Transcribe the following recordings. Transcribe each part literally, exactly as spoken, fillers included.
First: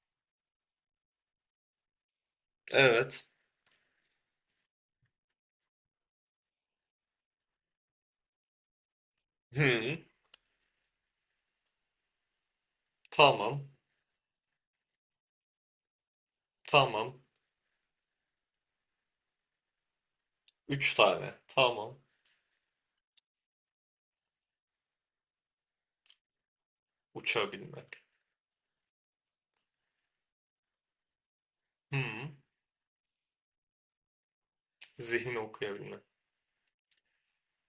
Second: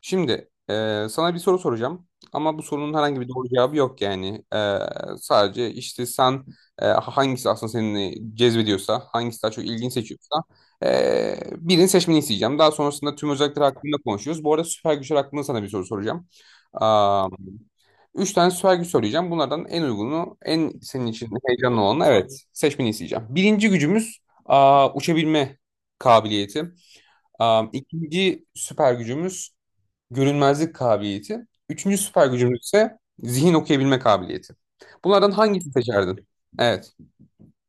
Şimdi e, sana bir soru soracağım ama bu sorunun herhangi Evet. bir doğru cevabı yok yani. E, sadece işte sen e, hangisi aslında seni cezbediyorsa, hangisi daha çok ilgini Hı. seçiyorsa e, birini seçmeni isteyeceğim. Daha sonrasında tüm Tamam. özellikler hakkında konuşuyoruz. Bu arada süper güçler hakkında sana bir soru soracağım. Tamam. Am, Üç tane süper güç söyleyeceğim. Bunlardan en uygunu, en Üç senin için tane. heyecanlı Tamam. olanı evet seçmeni isteyeceğim. Birinci gücümüz aa, uçabilme kabiliyeti. Am, Uçabilmek. ikinci süper gücümüz görünmezlik kabiliyeti. Hı. Üçüncü süper gücümüz ise zihin okuyabilme kabiliyeti. Bunlardan Zihin hangisini okuyabilmek. seçerdin? Evet.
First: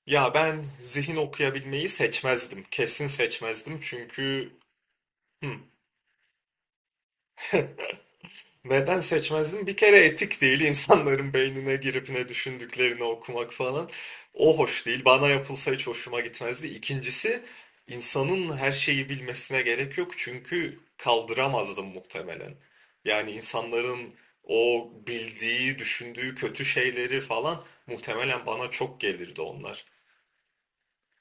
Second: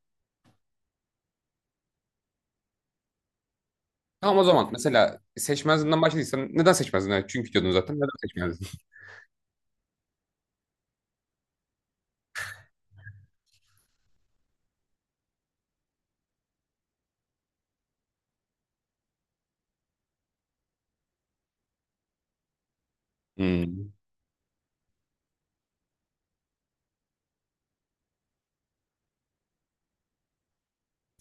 Ya ben zihin okuyabilmeyi seçmezdim. Kesin seçmezdim Tamam, o çünkü zaman mesela hı. seçmezliğinden başladıysan neden seçmezdin? Evet, çünkü diyordun zaten neden seçmezdin? Neden seçmezdim? Bir kere etik değil, insanların beynine girip ne düşündüklerini okumak falan. O hoş değil. Bana yapılsa hiç hoşuma gitmezdi. İkincisi, insanın her şeyi bilmesine gerek yok, çünkü kaldıramazdım muhtemelen. Yani Hmm. insanların o bildiği, düşündüğü kötü şeyleri falan muhtemelen bana çok gelirdi onlar.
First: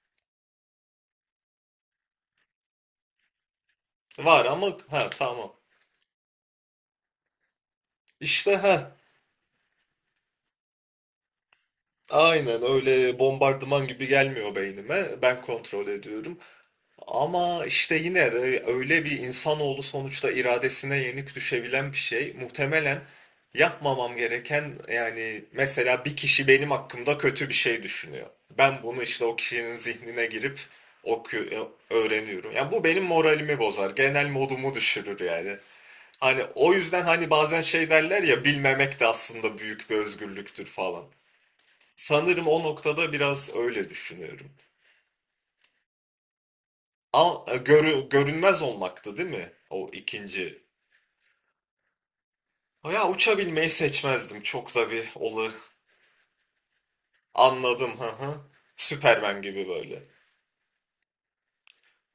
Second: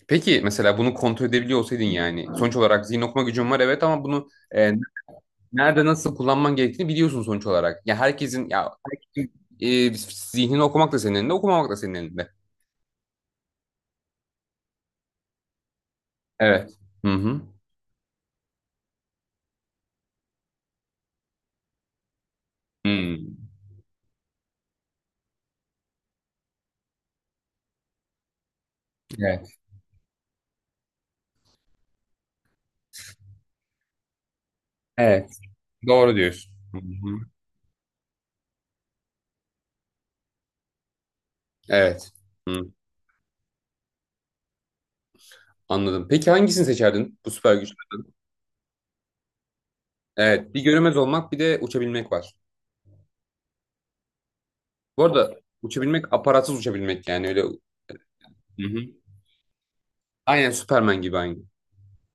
Peki mesela bunu kontrol edebiliyor olsaydın yani sonuç olarak zihin okuma gücün var evet ama bunu Var ama e, ha, tamam. nerede nasıl kullanman gerektiğini biliyorsun sonuç olarak. Ya herkesin İşte ya ha, herkesin e, zihnini okumak da senin elinde okumamak da senin elinde. aynen öyle bombardıman gibi gelmiyor beynime. Ben kontrol ediyorum. Evet. Hı hı. Ama işte yine de öyle bir, insanoğlu sonuçta iradesine yenik düşebilen bir şey. Muhtemelen Hmm. yapmamam gereken, yani mesela bir kişi benim hakkımda kötü bir şey düşünüyor. Ben bunu işte o Evet. kişinin zihnine girip oku- e, öğreniyorum. Yani bu benim moralimi bozar, genel modumu düşürür Evet, yani. doğru Hani diyorsun. o Hı yüzden hı. hani bazen şey derler ya, bilmemek de aslında büyük bir özgürlüktür falan. Evet. Sanırım o Hı, noktada biraz öyle düşünüyorum. anladım. Peki hangisini seçerdin bu Al, süper e, güç? görü- görünmez olmaktı değil mi? O Evet, bir ikinci. görünmez olmak, bir de uçabilmek var. Ya uçabilmeyi seçmezdim. Çok da Bu bir arada olay. uçabilmek aparatsız uçabilmek yani öyle. Hı Anladım. Hı hı. hı. Süpermen gibi böyle. Aynen Superman gibi aynı.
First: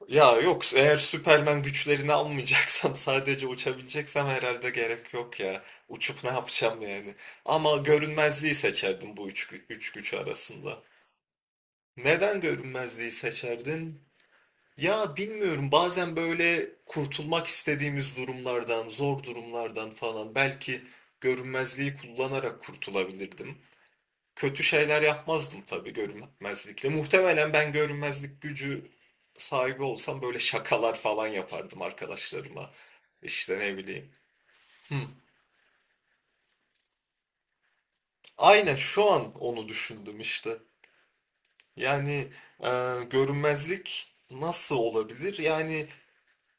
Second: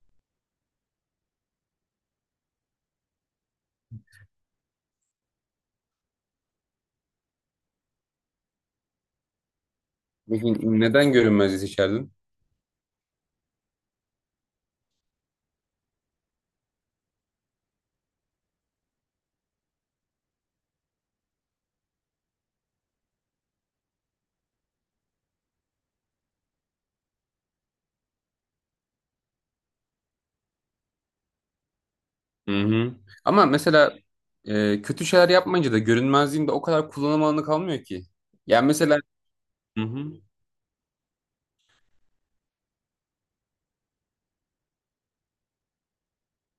Ya yok, eğer Süpermen güçlerini almayacaksam sadece uçabileceksem herhalde gerek yok ya. Uçup ne yapacağım yani. Ama görünmezliği seçerdim bu üç, gü- üç güç Peki arasında. neden görünmezliği seçerdin? Neden görünmezliği seçerdin? Ya bilmiyorum, bazen böyle kurtulmak istediğimiz durumlardan, zor durumlardan falan belki görünmezliği kullanarak kurtulabilirdim. Kötü şeyler yapmazdım tabii görünmezlikle. Muhtemelen ben görünmezlik gücü sahibi olsam böyle şakalar falan yapardım Hı arkadaşlarıma. hı. Ama İşte ne mesela bileyim. e, Hı. kötü şeyler yapmayınca da görünmezliğin de o kadar kullanım alanı kalmıyor ki. Yani Aynen mesela şu an onu hı hı. düşündüm işte. Yani e, görünmezlik nasıl olabilir? Yani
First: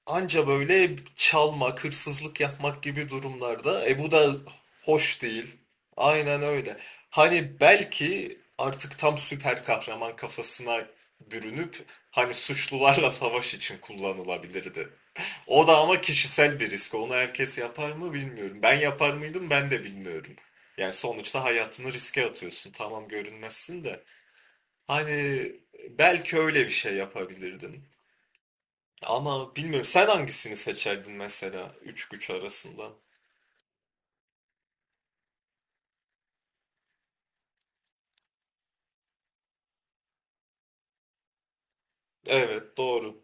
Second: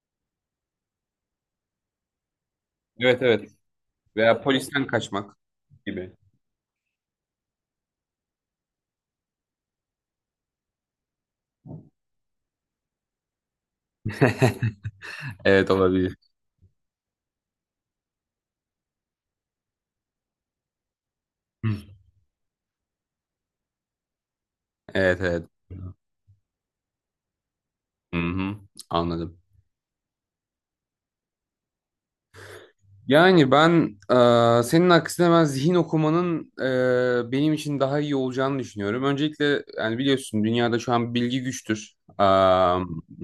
anca böyle çalmak, hırsızlık yapmak gibi Evet evet. durumlarda. E bu da Veya polisten hoş kaçmak değil. gibi. Aynen öyle. Hani belki artık tam süper kahraman kafasına bürünüp hani suçlularla savaş için kullanılabilirdi. O Evet, da ama olabilir. kişisel bir risk. Onu herkes yapar mı bilmiyorum. Ben yapar mıydım ben de bilmiyorum. Yani sonuçta hayatını riske atıyorsun. Tamam görünmezsin de. Evet evet. Hani belki öyle bir şey yapabilirdin. Hı hı. Anladım. Ama bilmiyorum, sen hangisini seçerdin mesela üç güç arasında? Yani ben e, senin aksine ben zihin okumanın e, benim için daha iyi olacağını düşünüyorum. Öncelikle yani biliyorsun dünyada şu an bilgi güçtür. Evet doğru.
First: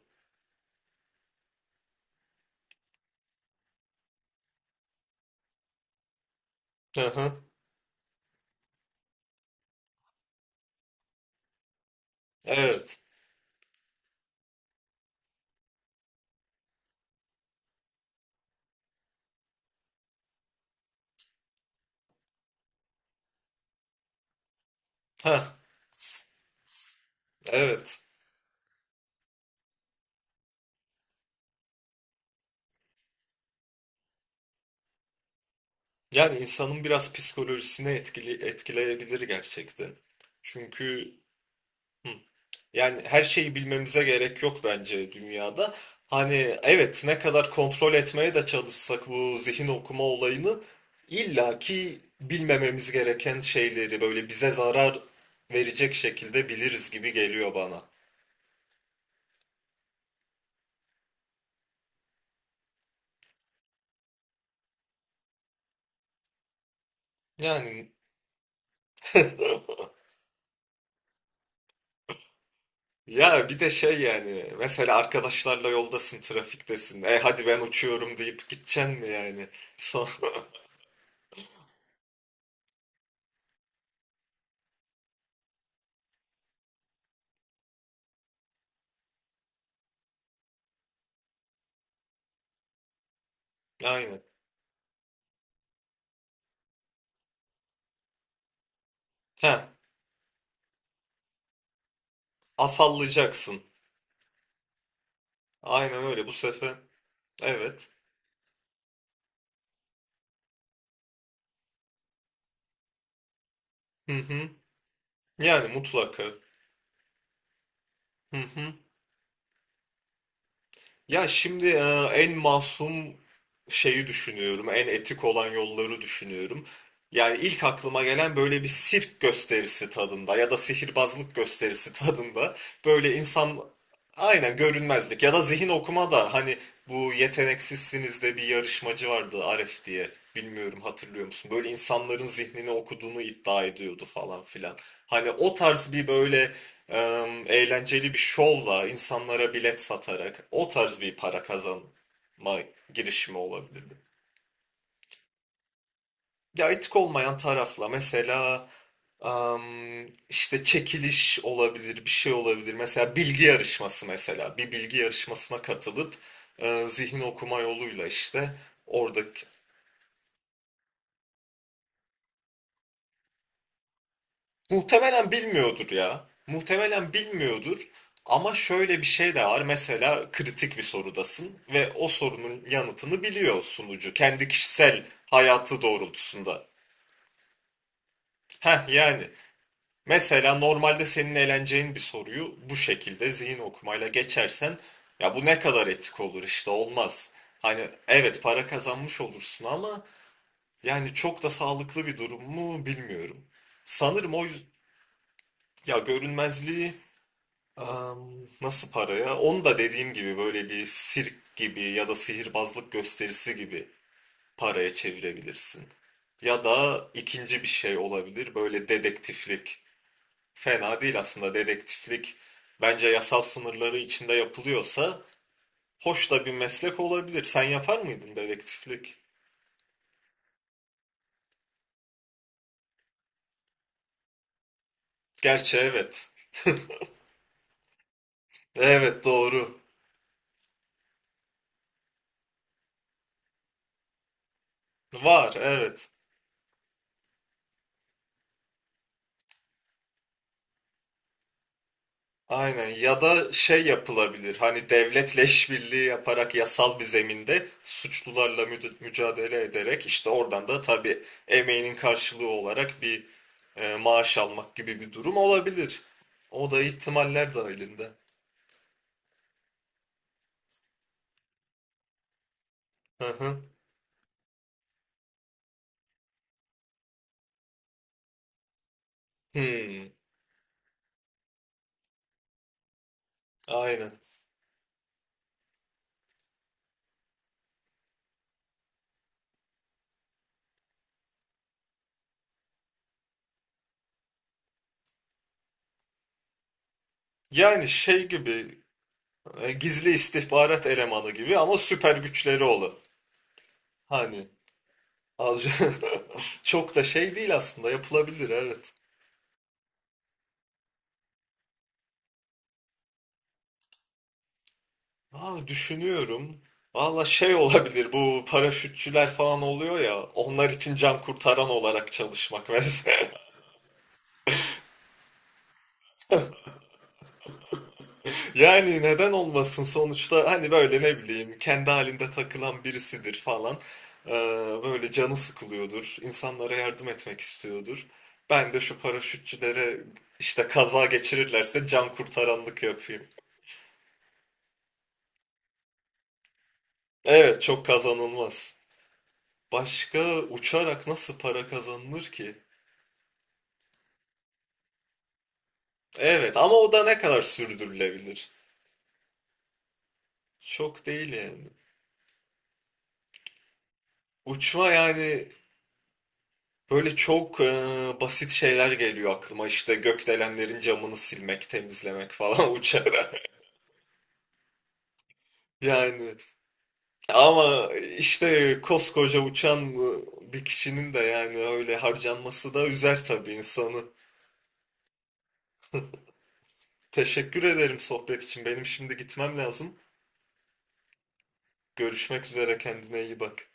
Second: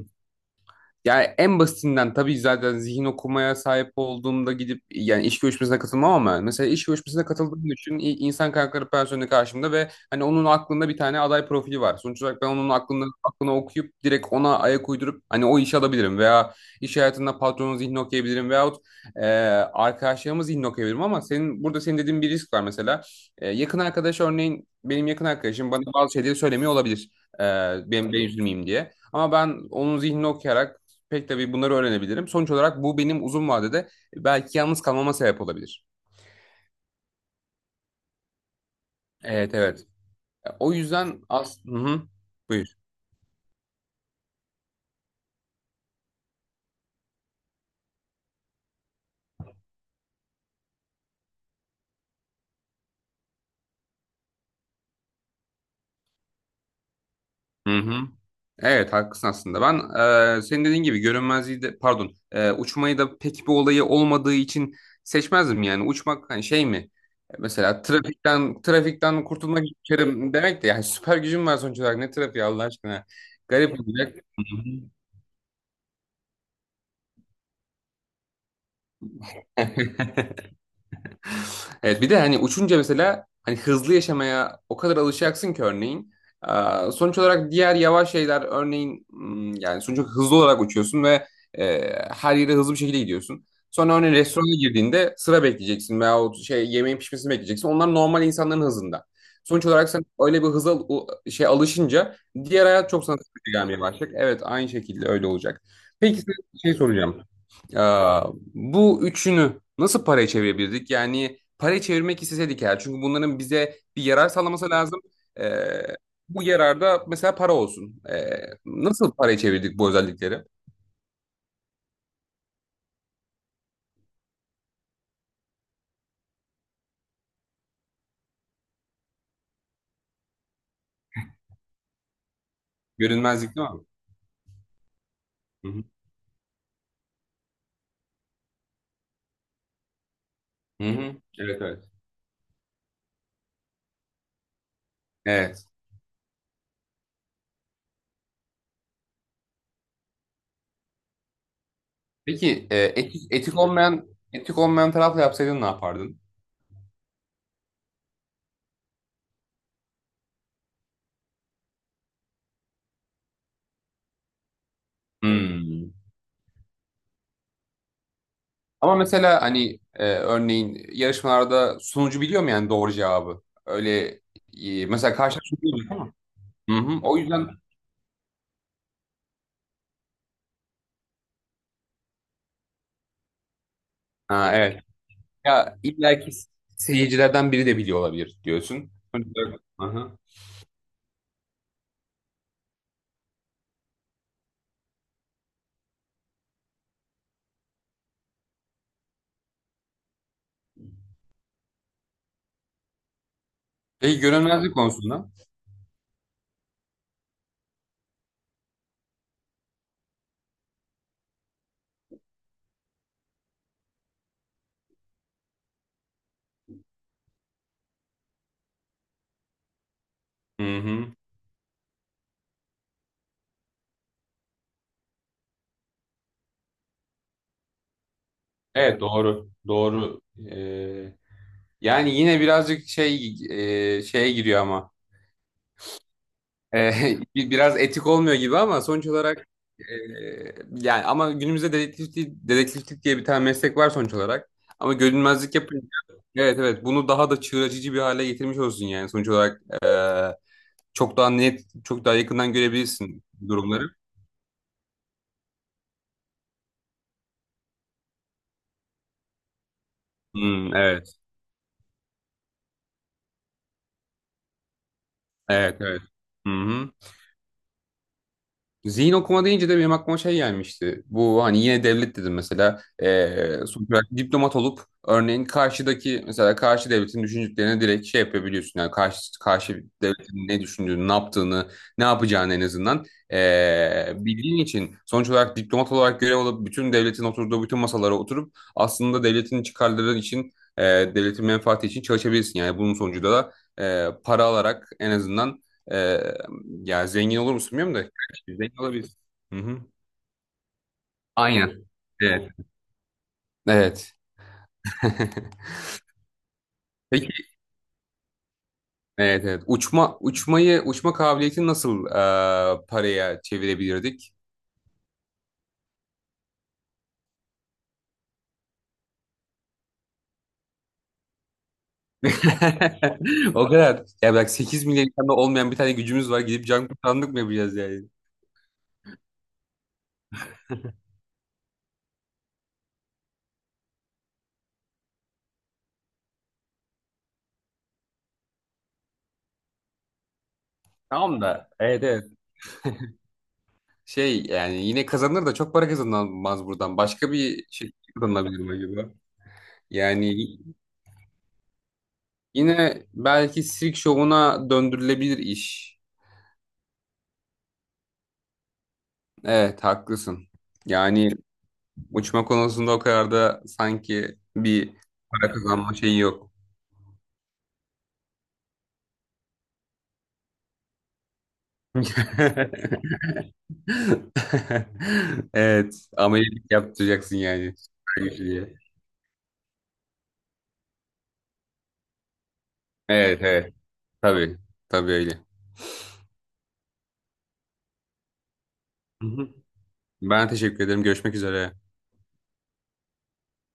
Yani en basitinden tabii zaten zihin okumaya sahip olduğumda gidip yani iş görüşmesine katılmam ama mesela iş Hı görüşmesine hı. katıldığım düşün i- insan kaynakları personeli karşımda ve hani onun aklında bir tane aday profili var. Sonuç olarak ben onun Evet. aklını, aklını okuyup direkt ona ayak uydurup hani o işi alabilirim veya iş hayatında patronun zihnini okuyabilirim veyahut e, arkadaşlarımın zihnini okuyabilirim ama senin burada senin dediğin bir risk var mesela. E, yakın arkadaş örneğin benim yakın Ha arkadaşım bana bazı şeyleri söylemiyor olabilir. E, evet. Benim ben üzülmeyeyim diye. Ama ben onun zihnini okuyarak pek tabii bunları öğrenebilirim. Sonuç olarak bu benim uzun vadede e, belki yalnız kalmama sebep olabilir. Yani insanın biraz psikolojisine etkili etkileyebilir Evet evet. gerçekten. O Çünkü yüzden as hı hı. hı, Buyur. yani her şeyi bilmemize gerek yok bence dünyada. Hani evet, ne kadar kontrol etmeye de çalışsak bu zihin okuma olayını, illaki bilmememiz gereken şeyleri böyle bize zarar verecek şekilde biliriz gibi geliyor Hı bana. hı. Evet, haklısın aslında. Ben e, senin dediğin gibi görünmezliği de pardon e, uçmayı da pek bir olayı olmadığı için seçmezdim yani. Uçmak hani şey mi? E, Mesela Yani trafikten trafikten kurtulmak için demek de yani süper gücüm var sonuç olarak ne trafiği Allah aşkına. ya bir de Garip şey, olacak. Hı yani mesela arkadaşlarla yoldasın, trafiktesin. E hadi ben uçuyorum deyip gideceksin mi yani? hı. Son... Evet bir de hani uçunca mesela hani hızlı yaşamaya o kadar alışacaksın ki örneğin. Ee, Sonuç olarak diğer yavaş şeyler örneğin hmm, yani sonuç olarak hızlı olarak uçuyorsun ve e, her yere hızlı bir şekilde gidiyorsun. Sonra örneğin Aynen. restorana girdiğinde sıra bekleyeceksin veyahut şey yemeğin pişmesini bekleyeceksin. Onlar normal insanların hızında. Sonuç Ha, olarak sen öyle bir hıza u- şey alışınca diğer hayat çok sana sıkıcı afallayacaksın. gelmeye başlayacak. Evet, aynı şekilde öyle olacak. Aynen Peki öyle bu size bir şey sefer. soracağım. Evet. Aa, Bu üçünü nasıl paraya çevirebilirdik? Yani paraya çevirmek isteseydik eğer. Çünkü bunların bize bir Hı yarar hı. sağlaması lazım. Yani Ee, mutlaka. Bu yararda mesela para olsun. Hı Ee, hı. Nasıl paraya çevirdik bu özellikleri? Ya şimdi e, en masum şeyi düşünüyorum, en etik olan yolları düşünüyorum. Yani ilk aklıma gelen böyle bir sirk gösterisi tadında ya da sihirbazlık gösterisi tadında, böyle Görünmezlik insan değil mi? aynen görünmezlik ya da Hı zihin hı. okuma da hani bu yeteneksizsiniz de bir yarışmacı vardı, Aref diye, bilmiyorum Hı hı. hatırlıyor musun? Evet Böyle evet. insanların zihnini okuduğunu iddia ediyordu falan filan. Hani o Evet. tarz bir böyle em, eğlenceli bir şovla insanlara bilet satarak o tarz bir para kazanma Peki e, etik, girişimi etik olabilirdi. olmayan etik olmayan tarafla yapsaydın ne yapardın? Ya etik olmayan tarafla mesela em, işte çekiliş olabilir, bir şey olabilir. Mesela bilgi yarışması, mesela bir bilgi yarışmasına Hmm. katılıp e, zihin okuma yoluyla işte Ama orada, mesela hani e, örneğin yarışmalarda sunucu biliyor mu yani doğru cevabı? Öyle e, mesela muhtemelen karşılaşma değil bilmiyordur mi? ya. Hı hı. Muhtemelen O yüzden bilmiyordur. Ama şöyle bir şey de var. Mesela kritik bir sorudasın ve o sorunun yanıtını biliyor sunucu. Kendi ha, evet. kişisel Ya hayatı illaki doğrultusunda. seyircilerden biri de biliyor olabilir Heh diyorsun. yani. Hı hı. Mesela normalde senin eğleneceğin bir soruyu bu şekilde zihin okumayla geçersen, ya bu ne kadar etik olur işte, olmaz. Hani evet, para kazanmış olursun ama yani çok da sağlıklı bir durum mu bilmiyorum. Peki Sanırım o yüz- görünmezlik konusunda. ya görünmezliği, Am, nasıl para ya? Onu da dediğim gibi böyle bir sirk gibi ya da sihirbazlık gösterisi gibi paraya çevirebilirsin. Ya da ikinci bir şey olabilir, böyle dedektiflik. Hı Fena hı. değil aslında dedektiflik. Bence yasal sınırları içinde yapılıyorsa hoş da bir meslek olabilir. Sen yapar mıydın Evet, dedektiflik? doğru. Doğru. Ee, Yani yine birazcık şey e, şeye giriyor ama. Gerçi evet. Ee, bi- biraz etik olmuyor gibi ama sonuç Evet olarak doğru. e, yani ama günümüzde dedektiflik, dedektiflik diye bir tane meslek var sonuç olarak. Ama Var görünmezlik yapınca evet. evet evet bunu daha da çığır açıcı bir hale getirmiş olsun yani sonuç olarak e, çok daha net, çok daha yakından Aynen, ya görebilirsin da şey durumları. yapılabilir hani devletle işbirliği yaparak yasal bir zeminde suçlularla müd- mücadele ederek, işte oradan Hmm, da tabii evet, emeğinin karşılığı olarak bir e, maaş almak gibi bir durum evet, olabilir. evet. Hı O da hı. ihtimaller dahilinde. Zihin okuma deyince de benim aklıma şey gelmişti. Bu hani yine devlet dedim mesela. Hı Ee, hı. Sonuç olarak diplomat olup örneğin karşıdaki mesela karşı devletin düşüncelerini direkt şey yapabiliyorsun. Yani karşı, karşı Hmm, devletin ne düşündüğünü, ne yaptığını, ne yapacağını en azından aynen. ee, bildiğin için sonuç olarak diplomat olarak görev alıp bütün devletin oturduğu bütün masalara oturup aslında devletin çıkarları için ee, devletin menfaati için çalışabilirsin. Yani bunun sonucunda da ee, para alarak en azından ee, ya zengin olur musun Yani bilmiyorum da şey gibi, zengin olabilirsin. Hı e, hı. gizli istihbarat elemanı gibi ama Aynen. süper Evet. güçleri olan. Evet. Hani az çok da şey Peki. değil aslında, yapılabilir evet. Evet evet. Uçma uçmayı uçma kabiliyetini nasıl e, paraya çevirebilirdik? Aa, düşünüyorum. Valla şey olabilir, bu paraşütçüler falan oluyor ya, onlar için can kurtaran olarak çalışmak mesela. O kadar. Ya bak sekiz milyon insanda olmayan bir tane gücümüz var. Gidip can kurtaranlık mı yapacağız yani? Yani neden olmasın, sonuçta hani böyle ne bileyim kendi halinde takılan birisidir falan. Ee, böyle canı sıkılıyordur. İnsanlara yardım etmek istiyordur. Ben de şu paraşütçülere işte kaza Tamam da. geçirirlerse Evet can evet. kurtaranlık yapayım. Şey yani yine kazanır da çok para kazanılmaz buradan. Başka Evet bir çok şey kazanılabilir mi kazanılmaz. acaba? Yani Başka uçarak nasıl para kazanılır ki? yine belki sirk şovuna döndürülebilir iş. Evet ama o da ne kadar sürdürülebilir? Evet, haklısın. Çok değil Yani yani. uçma konusunda o kadar da sanki Uçma bir yani para kazanma şeyi yok. böyle çok e, basit şeyler geliyor aklıma. İşte gökdelenlerin camını silmek, temizlemek falan uçarak. Evet. Yani Ameliyat yaptıracaksın yani. ama Süper güçlü diye. işte koskoca uçan e, bir kişinin de yani öyle harcanması da üzer Evet tabii evet. insanı. Tabii. Tabii öyle. Teşekkür ederim sohbet için. Benim şimdi Hı hı. gitmem lazım. Ben teşekkür ederim. Görüşmek üzere. Görüşmek üzere, kendine iyi bak.